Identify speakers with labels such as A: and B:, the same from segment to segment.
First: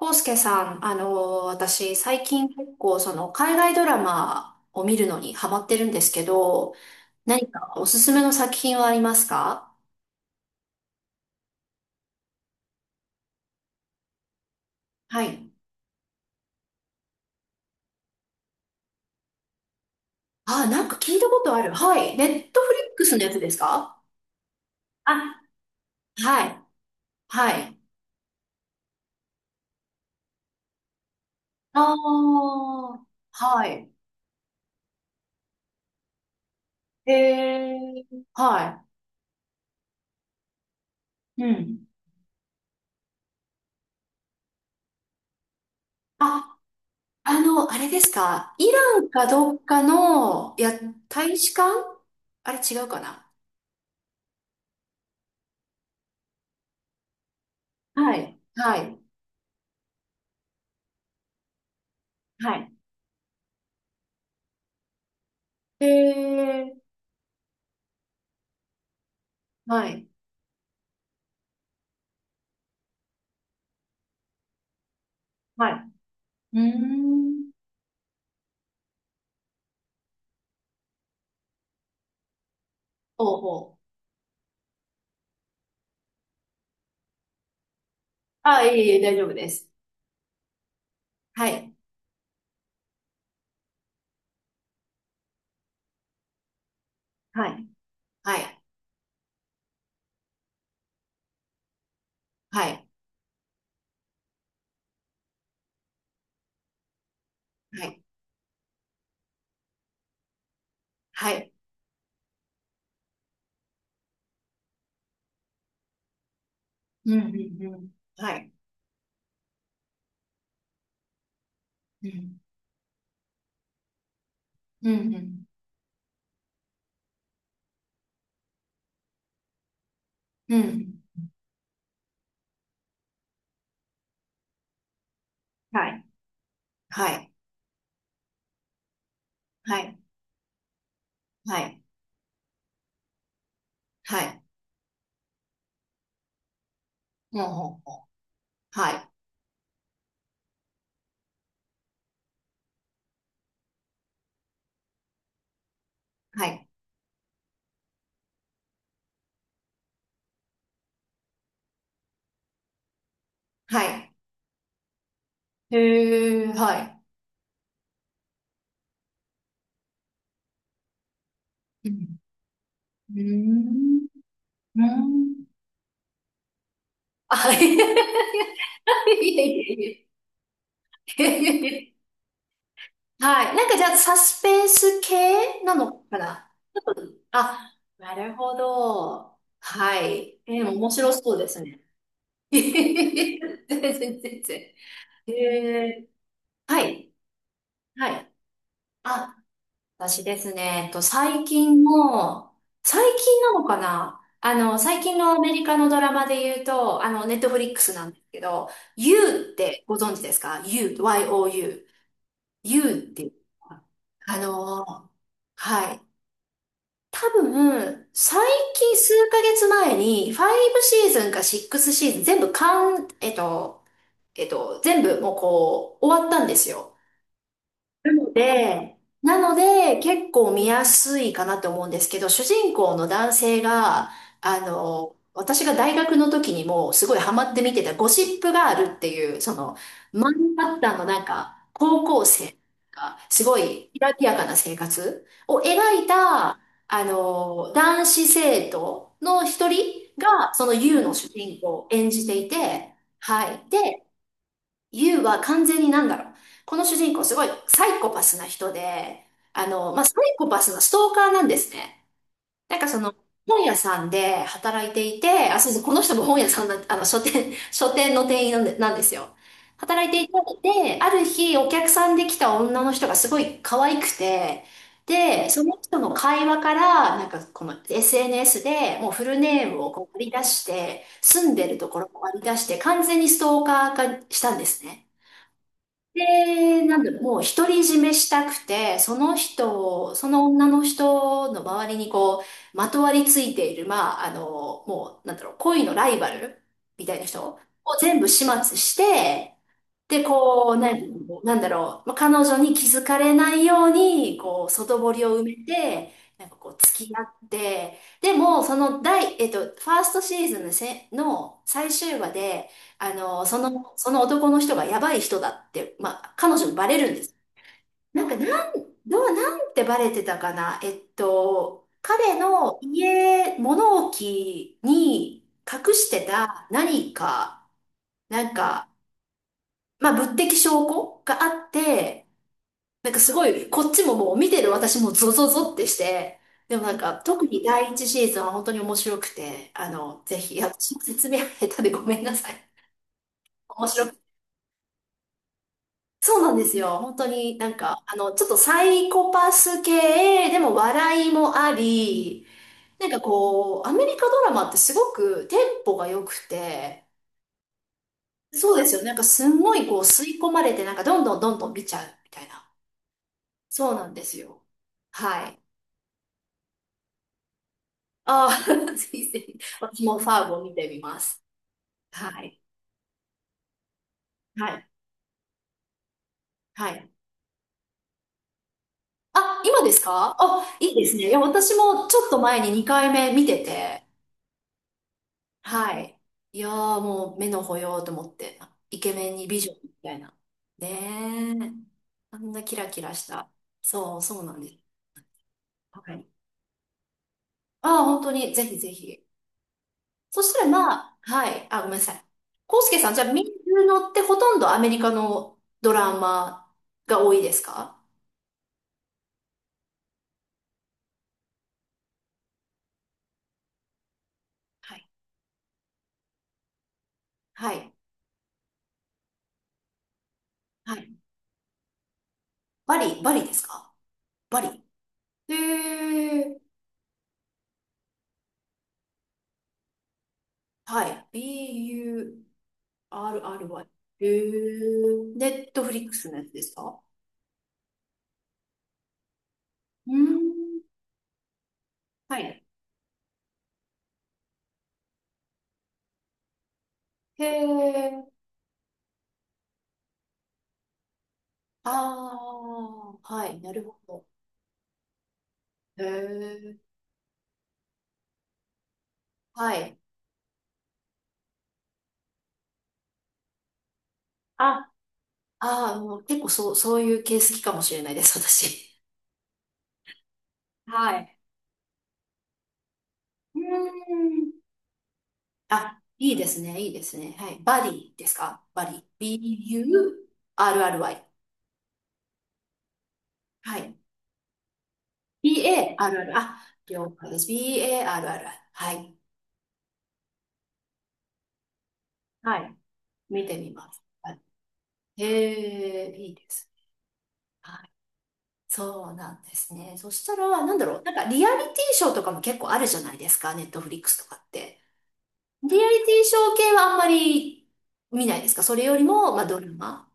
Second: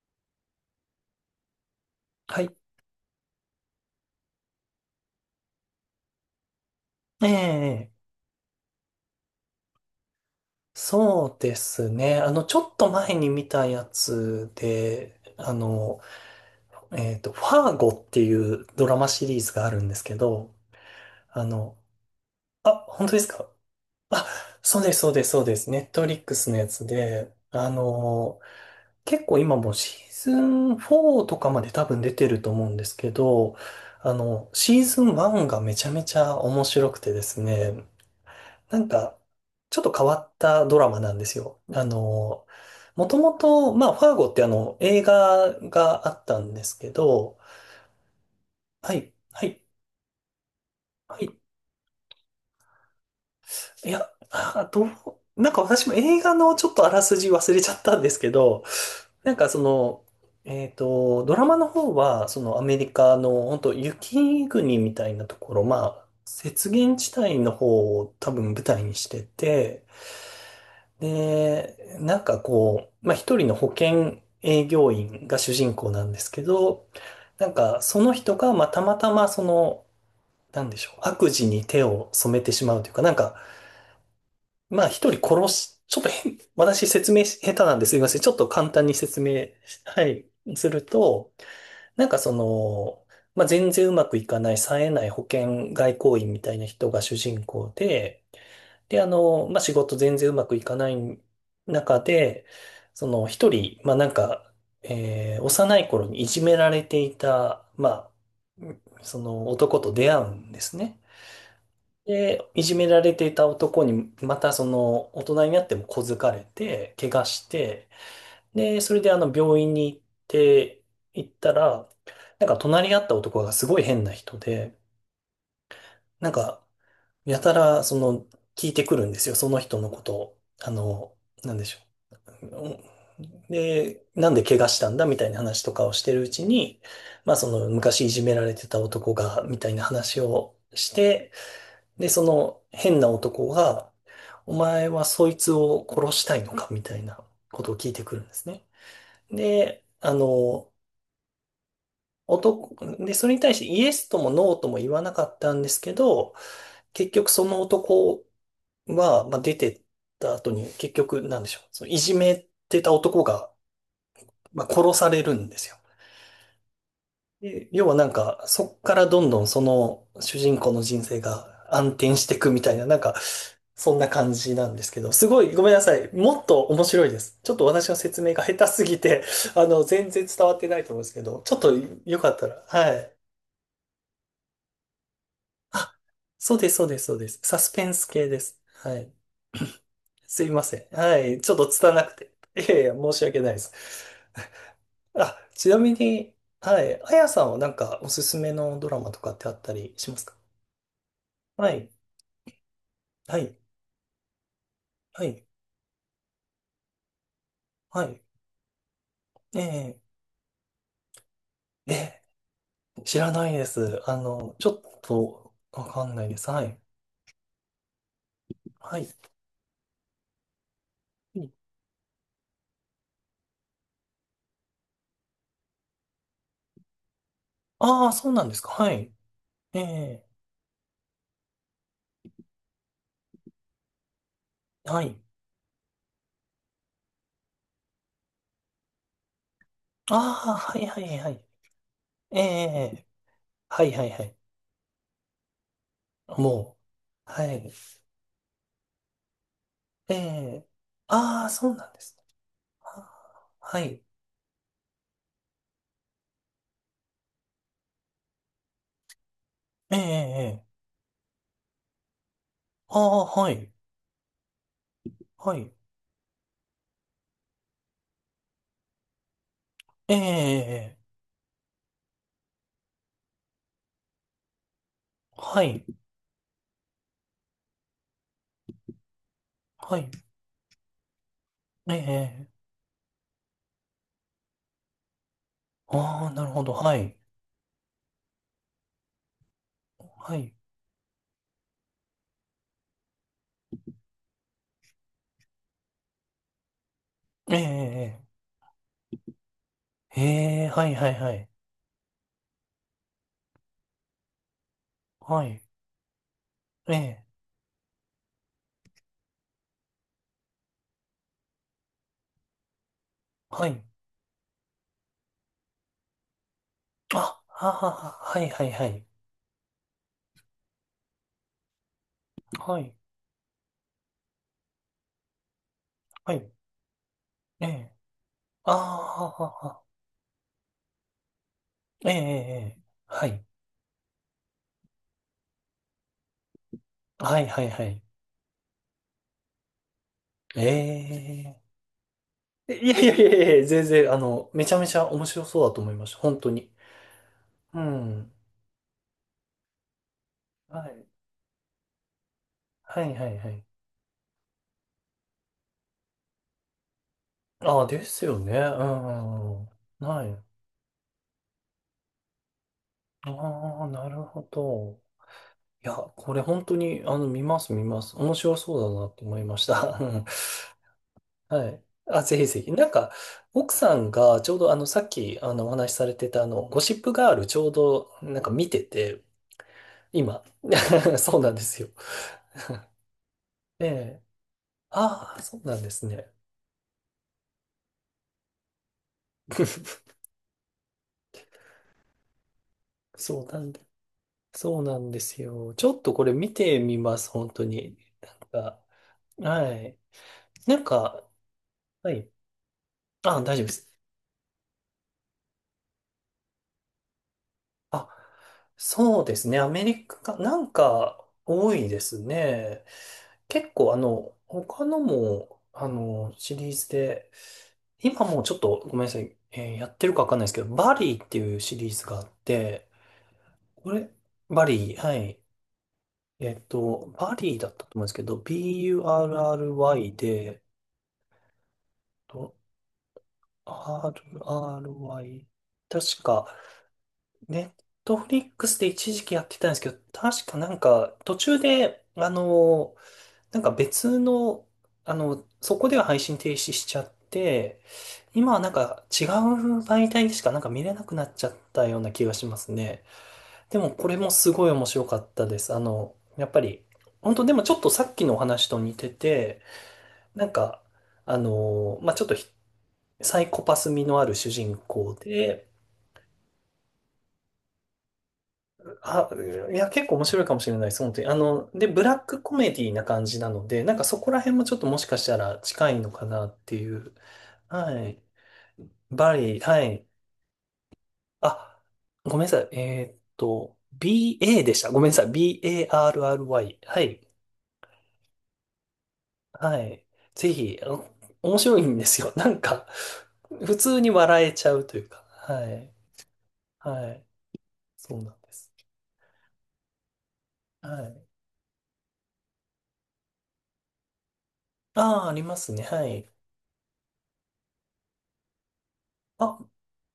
A: 康介さん、私、最
B: は
A: 近
B: い。
A: 結構、海外ドラマを見るのにハマってるんですけど、
B: え
A: 何かお
B: え、
A: すすめの作品はありますか？
B: そうですね。ちょっと前に見たやつで、
A: はい。
B: ファーゴっていうドラマシリーズがあるんですけど、
A: あ、なんか聞いたこ
B: あ
A: とある。
B: の、
A: はい。ネットフ
B: あ、
A: リック
B: 本当
A: ス
B: で
A: の
B: す
A: やつ
B: か
A: ですか？
B: あ？そうです、そうです、
A: あ、
B: そうです。ネットリック
A: は
B: スの
A: い。
B: やつで、
A: はい。
B: 結構今もうシーズン4とかまで多
A: あ
B: 分出てると思うんです
A: あ、
B: けど、
A: はい。
B: シーズン1がめちゃめちゃ面白く
A: へ
B: てですね、
A: え、
B: な
A: は
B: んか、ちょっと変わったドラマなんです
A: い。う
B: よ。
A: ん。
B: もともと、まあ、ファーゴって映画があったん
A: あ、
B: ですけど、
A: あれですか。イ
B: は
A: ラン
B: い、
A: か
B: は
A: ど
B: い、
A: っかの、いや、
B: は
A: 大
B: い。
A: 使館？あれ違うかな？
B: いや、あ、なんか私も映画のちょっとあらすじ忘れちゃったんで
A: は
B: すけ
A: い。
B: ど、
A: はい。
B: なんかその、ドラマの方は、そ
A: は
B: のア
A: い。
B: メリカの、本当雪国みたいなところ、ま
A: へ
B: あ、雪
A: え、
B: 原地帯の方を多分舞台にしてて、
A: はい、
B: で、なんかこう、まあ、一人の保険営業員が主
A: は
B: 人
A: い。
B: 公なんですけ
A: うー
B: ど、な
A: ん。
B: んかその人が、まあ、たまたまその、なんでしょう、悪事に手を染めてしまうというか、なんか、
A: ほうほう。
B: まあ一人殺し、ちょっと変、私説明し下手なんですいません。ちょっと
A: ああ、
B: 簡
A: いえ
B: 単
A: い
B: に
A: え、大
B: 説
A: 丈夫で
B: 明、
A: す。
B: はい、すると、
A: はい、
B: なんかその、まあ全然うまくいかない、冴えない保険外交員みたいな人が主人
A: はい、
B: 公で、
A: はい、
B: で、まあ、仕事全然うまくいかない中で、
A: はい、
B: その一人、まあ、なんか、幼い頃にいじめられていた、
A: はい、
B: まあ、その男と出会うんですね。
A: はい、
B: で、いじめられていた男に、またその大人になっても小づかれて、
A: う
B: 怪
A: ん、うん、
B: 我して、
A: うんはい、
B: で、それで病院にて、行ったら、
A: うん。
B: なんか隣り合った男がすごい変な人で、
A: うん、
B: なんかやたら、聞いてくるんですよ。その人のことを。
A: うん、うん。
B: なんでしょう。うんで、なんで怪我したんだみたいな話とか
A: は
B: をし
A: い、
B: てるうちに、
A: はい、
B: まあその昔いじめられてた男が、みたい
A: は
B: な
A: い、
B: 話をして、
A: はい、
B: で、その変な男が、
A: はい、
B: お前はそいつを殺したいのかみたいな
A: ほう
B: こ
A: ほ
B: とを
A: う
B: 聞い
A: ほ
B: て
A: う。
B: くるんですね。
A: はい、
B: で、男、で、それに対してイエスともノーとも言わなかったんですけど、
A: はい、
B: 結局その男は、まあ、出てった後に結局なんでしょう。そのいじめてた男が、
A: はい。
B: まあ、殺されるんですよ。
A: へえ、は
B: で要はなんか、そっからどんどんその主人公の人生が
A: い。
B: 暗
A: う
B: 転
A: ん、
B: していくみたいな、なん
A: う
B: か、
A: ー
B: そ
A: ん、
B: んな感じなん
A: う
B: ですけど、す
A: ー
B: ご
A: ん。
B: いごめんなさい。もっと面白いです。ち
A: は
B: ょっと
A: い。
B: 私の説明
A: い
B: が下手すぎて、
A: えいえ いえい
B: 全
A: え
B: 然伝わってないと思うんですけ
A: い
B: ど、ちょ
A: え
B: っ
A: い
B: と
A: え
B: よかったら、はい。
A: はい。なんかじゃあ、サスペンス系な
B: あ、
A: のかな？
B: そうです、そうです、そうです。サス
A: あ、
B: ペンス
A: な
B: 系
A: る
B: で
A: ほ
B: す。はい。
A: ど。はい。
B: すいませ
A: 面
B: ん。
A: 白
B: は
A: そう
B: い。
A: で
B: ちょっ
A: す
B: と
A: ね。
B: 拙なくて。いやいや、申し訳ないです。
A: 全然、全然。
B: あ、ちなみ
A: えー、
B: に、は
A: は
B: い。
A: い。
B: あやさんはなんかお
A: は
B: す
A: い。
B: すめのドラマとか
A: あ、
B: ってあったりしま
A: 私
B: すか？
A: ですね、最
B: は
A: 近
B: い。
A: の、最
B: は
A: 近
B: い。
A: なのかな最近
B: は
A: のア
B: い。
A: メリカのドラマで言うと、ネットフリックス
B: は
A: なんで
B: い。
A: すけど、You ってご
B: え
A: 存知ですか？ You、Y-O-U。
B: え
A: You っ
B: え、知
A: ていう、
B: らないです。
A: あ
B: ちょっ
A: の
B: とわ
A: はい。
B: かんないです。はい。
A: 多分、最近
B: はい。
A: 数ヶ月前に、5シーズンか6シーズン全部完、全部もうこう、終わったんですよ。
B: ああ
A: な
B: ー、そ
A: の
B: うなんですか。は
A: で、
B: い。
A: なの
B: え
A: で、
B: え
A: 結構見やすいかなと思うんですけど、主人公の男性が、
B: はい。
A: 私が大学の時にもすごいハマって見てたゴシップガールっていう、その、
B: あ
A: マ
B: あ、
A: ンハ
B: は
A: ッ
B: い
A: タン
B: は
A: の
B: い
A: なん
B: はい。
A: か、高校
B: え
A: 生
B: え
A: が、すご
B: は
A: い、
B: い
A: き
B: はい
A: ら
B: は
A: び
B: い。
A: やかな生活を描いた、
B: もう。はい。
A: 男子生徒の一人
B: え
A: が、そ
B: え
A: の U の主
B: ああ、
A: 人公
B: そう
A: を
B: なんで
A: 演
B: すね。
A: じていて、
B: あ
A: はい。
B: ーはい。
A: でユウは完全になんだろう。この主人公すごいサイコパスな人で、
B: え
A: まあ、サイコパ
B: ええ
A: ス
B: え
A: のストーカーなんですね。なんかその、
B: ああー、は
A: 本
B: い。
A: 屋さんで働いていて、
B: は
A: あ、そう
B: い。
A: そう、この人も本屋さんなん、書店、書店の店員なんで、なんですよ。働い
B: え
A: ていて、で、
B: ええ
A: あ
B: え
A: る日お客さんで来た女の人がすごい可愛くて、で、
B: は
A: その
B: い。
A: 人の会話から、なんかこの SNS でもうフルネームを
B: は
A: こ
B: い。
A: う割り出して、住んでると
B: え
A: ころを割り出
B: え。
A: して、完全にストーカー化したんですね。
B: ああ、なるほど。
A: で、
B: は
A: なんだ
B: い。
A: ろう、もう独り占めしたくて、その人を、そ
B: は
A: の
B: い。
A: 女の人の周りにこう、まとわりついている、まあ、もう、なんだろう、恋のライバルみたいな人
B: え
A: を全
B: え。
A: 部始末して、
B: え
A: で、
B: え。ええ
A: こう、
B: は
A: な
B: い、はい、
A: ん
B: はい。
A: なんだろう、まあ、彼女に気づかれないように、こう、外堀を埋
B: はい。
A: めて、なんかこう、
B: え
A: 付き合
B: え。
A: って、でも、その第、ファーストシーズンのせ、の最終話で、そ
B: はい。
A: の、その男の人がやばい人だって、まあ、彼女にバレるんです。
B: あ、あはは、
A: なんか、
B: はい、は
A: な
B: い、
A: ん、
B: はい。
A: どう、なんてバレてたかな。彼の
B: はい。
A: 家、物置に隠して
B: はい。
A: た何か、
B: ええ。
A: なん
B: ああ、
A: か、
B: ははは。
A: まあ、物的証拠があっ
B: ええ。
A: て、
B: ええ
A: なんか
B: は
A: す
B: い。
A: ごい、こっちももう見てる私もゾゾゾってして、でもなんか、
B: は
A: 特
B: い、
A: に
B: はい、は
A: 第
B: い。
A: 一シーズンは本当に面白くて、ぜひ、い
B: え
A: や、私も説明
B: え。
A: 下手でごめんなさい。
B: いやいやいやいや、全
A: 面白
B: 然、
A: く。
B: めちゃめちゃ面白そうだと思いました。
A: そ
B: 本
A: う
B: 当
A: なんで
B: に。
A: すよ。本当になん
B: う
A: か、
B: ん。
A: ちょっとサイコパス系、でも
B: はい。
A: 笑いもあり、
B: は
A: なん
B: い、
A: か
B: はい、はい。
A: こう、アメリカドラマってすごくテンポが良くて、
B: ああ、ですよね。う
A: そうですよね。なんかすん
B: ん。
A: ごいこう吸
B: は
A: い
B: い。
A: 込まれて、なんかどんどんどんどん見ちゃうみたいな。
B: ああ、
A: そうな
B: な
A: んで
B: る
A: す
B: ほ
A: よ。
B: ど。
A: はい。
B: いや、これ本当に、見ます、見ます。面白
A: ああ、
B: そう だな
A: ぜ
B: って
A: ひ
B: 思
A: ぜ
B: いま
A: ひ。
B: した。
A: 私
B: う
A: も
B: ん
A: ファーゴを見てみます。
B: はい。あ、ぜ
A: は
B: ひ
A: い。
B: ぜひ。なんか、奥さんがちょう
A: は
B: ど、
A: い。
B: さっき、お話しされてた、ゴ
A: は
B: シッ
A: い。
B: プガール、ちょうど、なんか見てて、
A: あ、今ですか？
B: 今。
A: あ、いいです ね。い
B: そ
A: や、
B: うなんで
A: 私
B: すよ。
A: もちょっと前に2回目見て
B: え
A: て、
B: え。ああ、そうなんで
A: は
B: す
A: い。
B: ね。
A: いやーもう目の保養と思って、イケメンに美女み たいな。ねえ。あんなキラキラし
B: そう
A: た。
B: なんで、
A: そう、そうなんで
B: そ
A: す。
B: うなんですよ。ちょっ
A: は
B: とこ
A: い。
B: れ見てみます、本当に。
A: ああ、本当
B: なん
A: に、ぜひ
B: か、
A: ぜひ。
B: はい。
A: そしたら
B: なん
A: まあ、
B: か、
A: はい。あ、ごめんなさ
B: は
A: い。
B: い。
A: コウスケさん、じゃあ
B: あ、
A: 見
B: 大丈夫で
A: る
B: す。
A: のってほとんどアメリカのドラマが多いですか？
B: あ、そうですね。アメリカ、なんか多いですね。結構他
A: は
B: の
A: い。
B: も、シリーズで、
A: はい。
B: 今もうちょっとごめんなさい、やってるかわかんないですけど、
A: は
B: バ
A: い。
B: リーっていうシリーズがあって、
A: バリです
B: こ
A: か？
B: れ、
A: バ
B: バ
A: リ。
B: リー、はい。
A: へー。
B: バリーだったと思うんですけど、BURRY で、
A: はい。B-U-R-R-Y。
B: と
A: へー。
B: RRY、
A: ネットフリック
B: 確
A: スのや
B: か、
A: つですか？
B: ネットフリックスで一時期やってたんですけど、
A: うー
B: 確かなん
A: ん。
B: か途中で、
A: はい。
B: なんか別の、そこでは配信停止しちゃっ
A: へ
B: て、
A: ー。
B: 今はなんか違う媒体でしかなんか見れなくなっちゃったような気
A: あ
B: がしますね。
A: ー。はい。な
B: で
A: る
B: も
A: ほ
B: これ
A: ど。
B: もすごい面白かったです。
A: へ
B: やっぱ
A: ー。
B: り、本当でもちょっとさっきのお話と似てて、
A: はい。
B: なんか、まあ、ちょっとサイコパス味のある主人
A: あ、
B: 公で、
A: ああ、もう結構そう、そういう系好きかもしれないです、私。
B: あ、いや、結構面白いかもしれないです、
A: は
B: 本当に。
A: い。
B: で、ブラックコメディな感じな
A: うー
B: ので、なんかそこら辺
A: ん。
B: もちょっともしかしたら近
A: あ、
B: いのか
A: いい
B: な
A: で
B: っ
A: す
B: て
A: ね、いい
B: い
A: で
B: う。
A: すね。はい。バデ
B: は
A: ィ
B: い。
A: ですか？バディ。
B: バリー、はい。
A: B-U-R-R-Y。
B: あ、ごめんなさい。
A: はい。
B: BA でした。ごめんなさい。
A: B-A-R-R。あ、
B: BARRY。は
A: 了
B: い。
A: 解です。B-A-R-R。はい。
B: はい。ぜひ、面白いんですよ。なん
A: はい。
B: か、
A: 見てみ
B: 普
A: ま
B: 通
A: す。
B: に
A: は
B: 笑えちゃうという
A: い、
B: か。はい。
A: へえ、いいです。
B: はい。
A: はい。
B: そうなんです。
A: そうなんですね。そしたら、なんだろ
B: は
A: う。なん
B: い。
A: か、リアリティショーとかも結構あるじゃないですか。ネットフリックスとかって。
B: ああ、あります
A: リ
B: ね。
A: アリ
B: は
A: ティ
B: い。
A: ショー系はあんまり見ないですか？それよりも、まあ、
B: あ、
A: ドラマ。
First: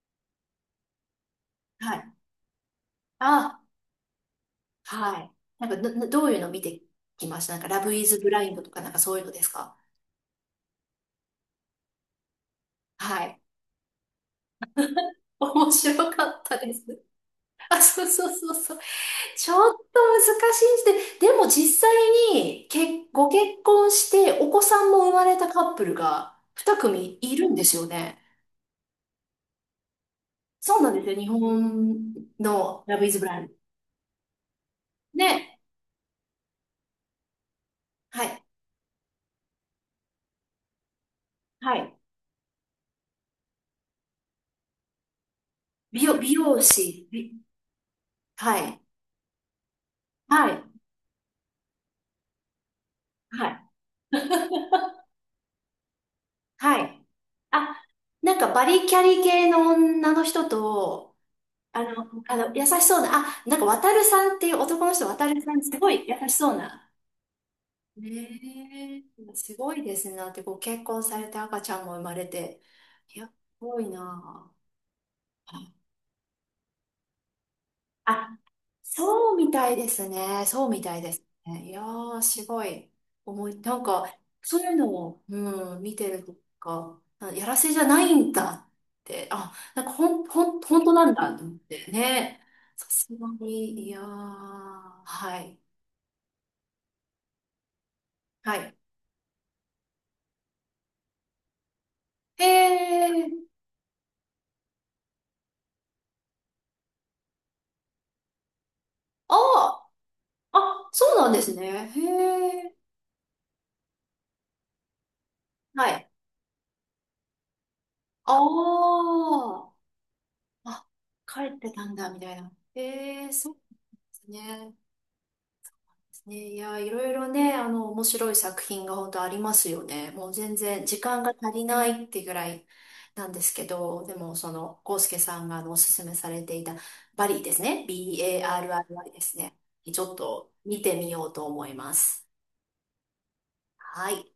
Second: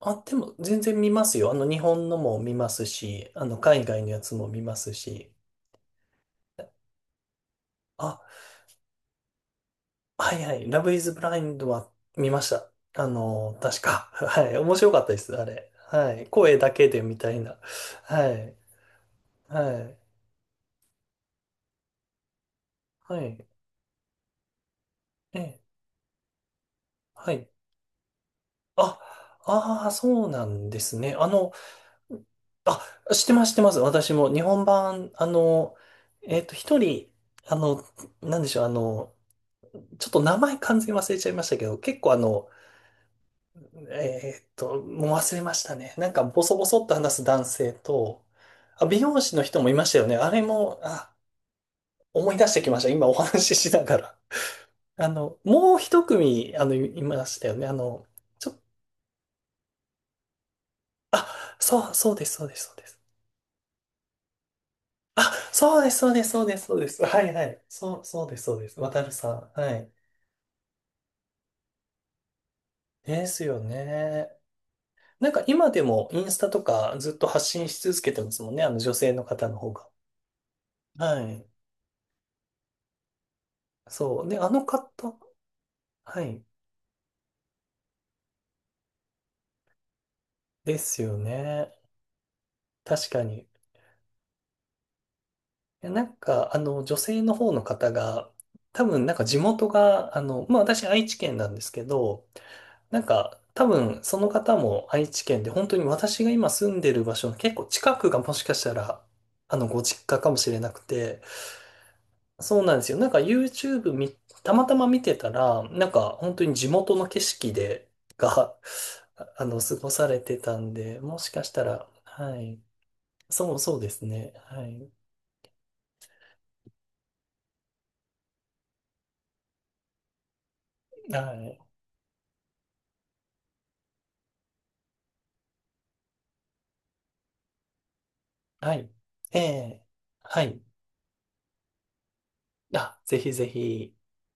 B: あ、でも全然見ますよ。日
A: は
B: 本
A: い。
B: のも見ますし、
A: あ
B: 海外のやつも見ます
A: はい。
B: し。
A: なんか、ど、どういうの見てきました？なんか、ラブイズ
B: あ、
A: ブラインドとか、なんかそういうのですか？
B: はいはい。ラブイズブラインドは見ました。
A: はい。
B: 確か。はい。面白かったです、あ
A: 面
B: れ。
A: 白
B: は
A: か
B: い。
A: っ
B: 声
A: た
B: だ
A: です。
B: けでみたいな。
A: あ、そう
B: は
A: そうそう
B: い。
A: そう。ちょっ
B: はい。
A: と難しいです。でも実際に、け、
B: は
A: ご
B: い。
A: 結婚して、お子さんも生まれ
B: え
A: た
B: え、
A: カップルが2組
B: は
A: いる
B: い。
A: んですよね。
B: あ、ああ、そうなん
A: そ
B: で
A: うなん
B: す
A: ですよ。
B: ね。
A: 日本のラブイ
B: あ、
A: ズ
B: 知
A: ブ
B: って
A: ライ
B: ま
A: ン
B: す、知
A: ド。
B: ってます。私も日本版、
A: ね。
B: 一人、あの、
A: は
B: な
A: い。
B: んでしょう、ちょっと名前完全に忘れちゃいましたけ
A: は
B: ど、
A: い。
B: 結構もう忘れましたね。なんか
A: 美
B: ボソ
A: 容
B: ボソっと
A: 師。
B: 話す男性と、
A: はい。
B: あ、美容師の人もいましたよね。あれ
A: はい。
B: も、あ、思い出してきました。今お
A: は
B: 話
A: い。
B: ししながら。もう一組、
A: は
B: いい
A: い。
B: ましたよね。
A: あ、なん
B: ち
A: か
B: ょ、
A: バリキャリ系の女の人と、
B: あ、
A: あ
B: そう、
A: の、
B: そうです、
A: あ
B: そう
A: の、
B: で
A: 優
B: す、そう
A: し
B: で
A: そ
B: す。
A: うな、あ、なんか渡るさんっていう男の人、渡
B: あ、
A: るさん、す
B: そう
A: ご
B: です、
A: い
B: そうで
A: 優
B: す、
A: し
B: そう
A: そ
B: で
A: う
B: す、そう
A: な。
B: です。はい、はい。そう、そうです、そうです。
A: ね
B: 渡るさ
A: え、
B: ん。
A: す
B: は
A: ごい
B: い。
A: ですね。だってご結婚されて赤ちゃんも生まれて。いや、
B: で
A: す
B: すよ
A: ごい
B: ね。
A: な。
B: なんか今でもインスタとかずっと発信し続けてま
A: あ、
B: すもんね。あの女性の
A: そう
B: 方
A: み
B: の
A: た
B: 方
A: い
B: が。
A: ですね。そうみたいです
B: はい。
A: ね。いやー、すごい。思い、なんか、
B: そう。ね、あ
A: そう
B: の
A: いうの
B: 方、
A: を、うん、見て
B: は
A: ると
B: い。
A: か、あやらせじゃないんだって、あ、なんか、ほん、ほん、
B: で
A: 本当
B: す
A: なん
B: よ
A: だと思っ
B: ね。
A: てね。さす
B: 確か
A: が
B: に。い
A: に、いやー、はい。
B: やなんか、女性の方の方が、
A: はい。
B: 多分、なんか地元が、まあ、私、愛知県なんですけど、
A: へ
B: なんか、
A: え、
B: 多分、その方も愛知県で、本当に私が今住んでる場所の結構近くがもしかしたら、ご
A: あ
B: 実家かもし
A: あ
B: れなく
A: あ、そう
B: て、
A: なんですね。へ
B: そうな
A: え、
B: んですよ。なんか YouTube たまたま見てたら、な
A: は
B: ん
A: い。
B: か本当に地元の景色で、が、
A: ああ
B: 過ごされてたん
A: あ、
B: で、もし
A: 帰
B: かし
A: っ
B: た
A: てた
B: ら、
A: んだ、みた
B: は
A: いな。
B: い。
A: へえ、そう
B: そう、
A: で
B: そうです
A: す
B: ね。は
A: ね。
B: い。
A: ね、いや、いろいろね、面白い作品が本当ありますよね。もう全然時
B: は
A: 間が足
B: い。
A: りないってぐらいなんですけど、でもその、コウスケさんがおすすめされていたバリーですね。
B: はい。
A: B-A-R-R-Y です
B: え
A: ね。
B: え
A: ちょっ
B: は
A: と
B: い。
A: 見てみようと思います。
B: あ、ぜひぜひ。
A: はい。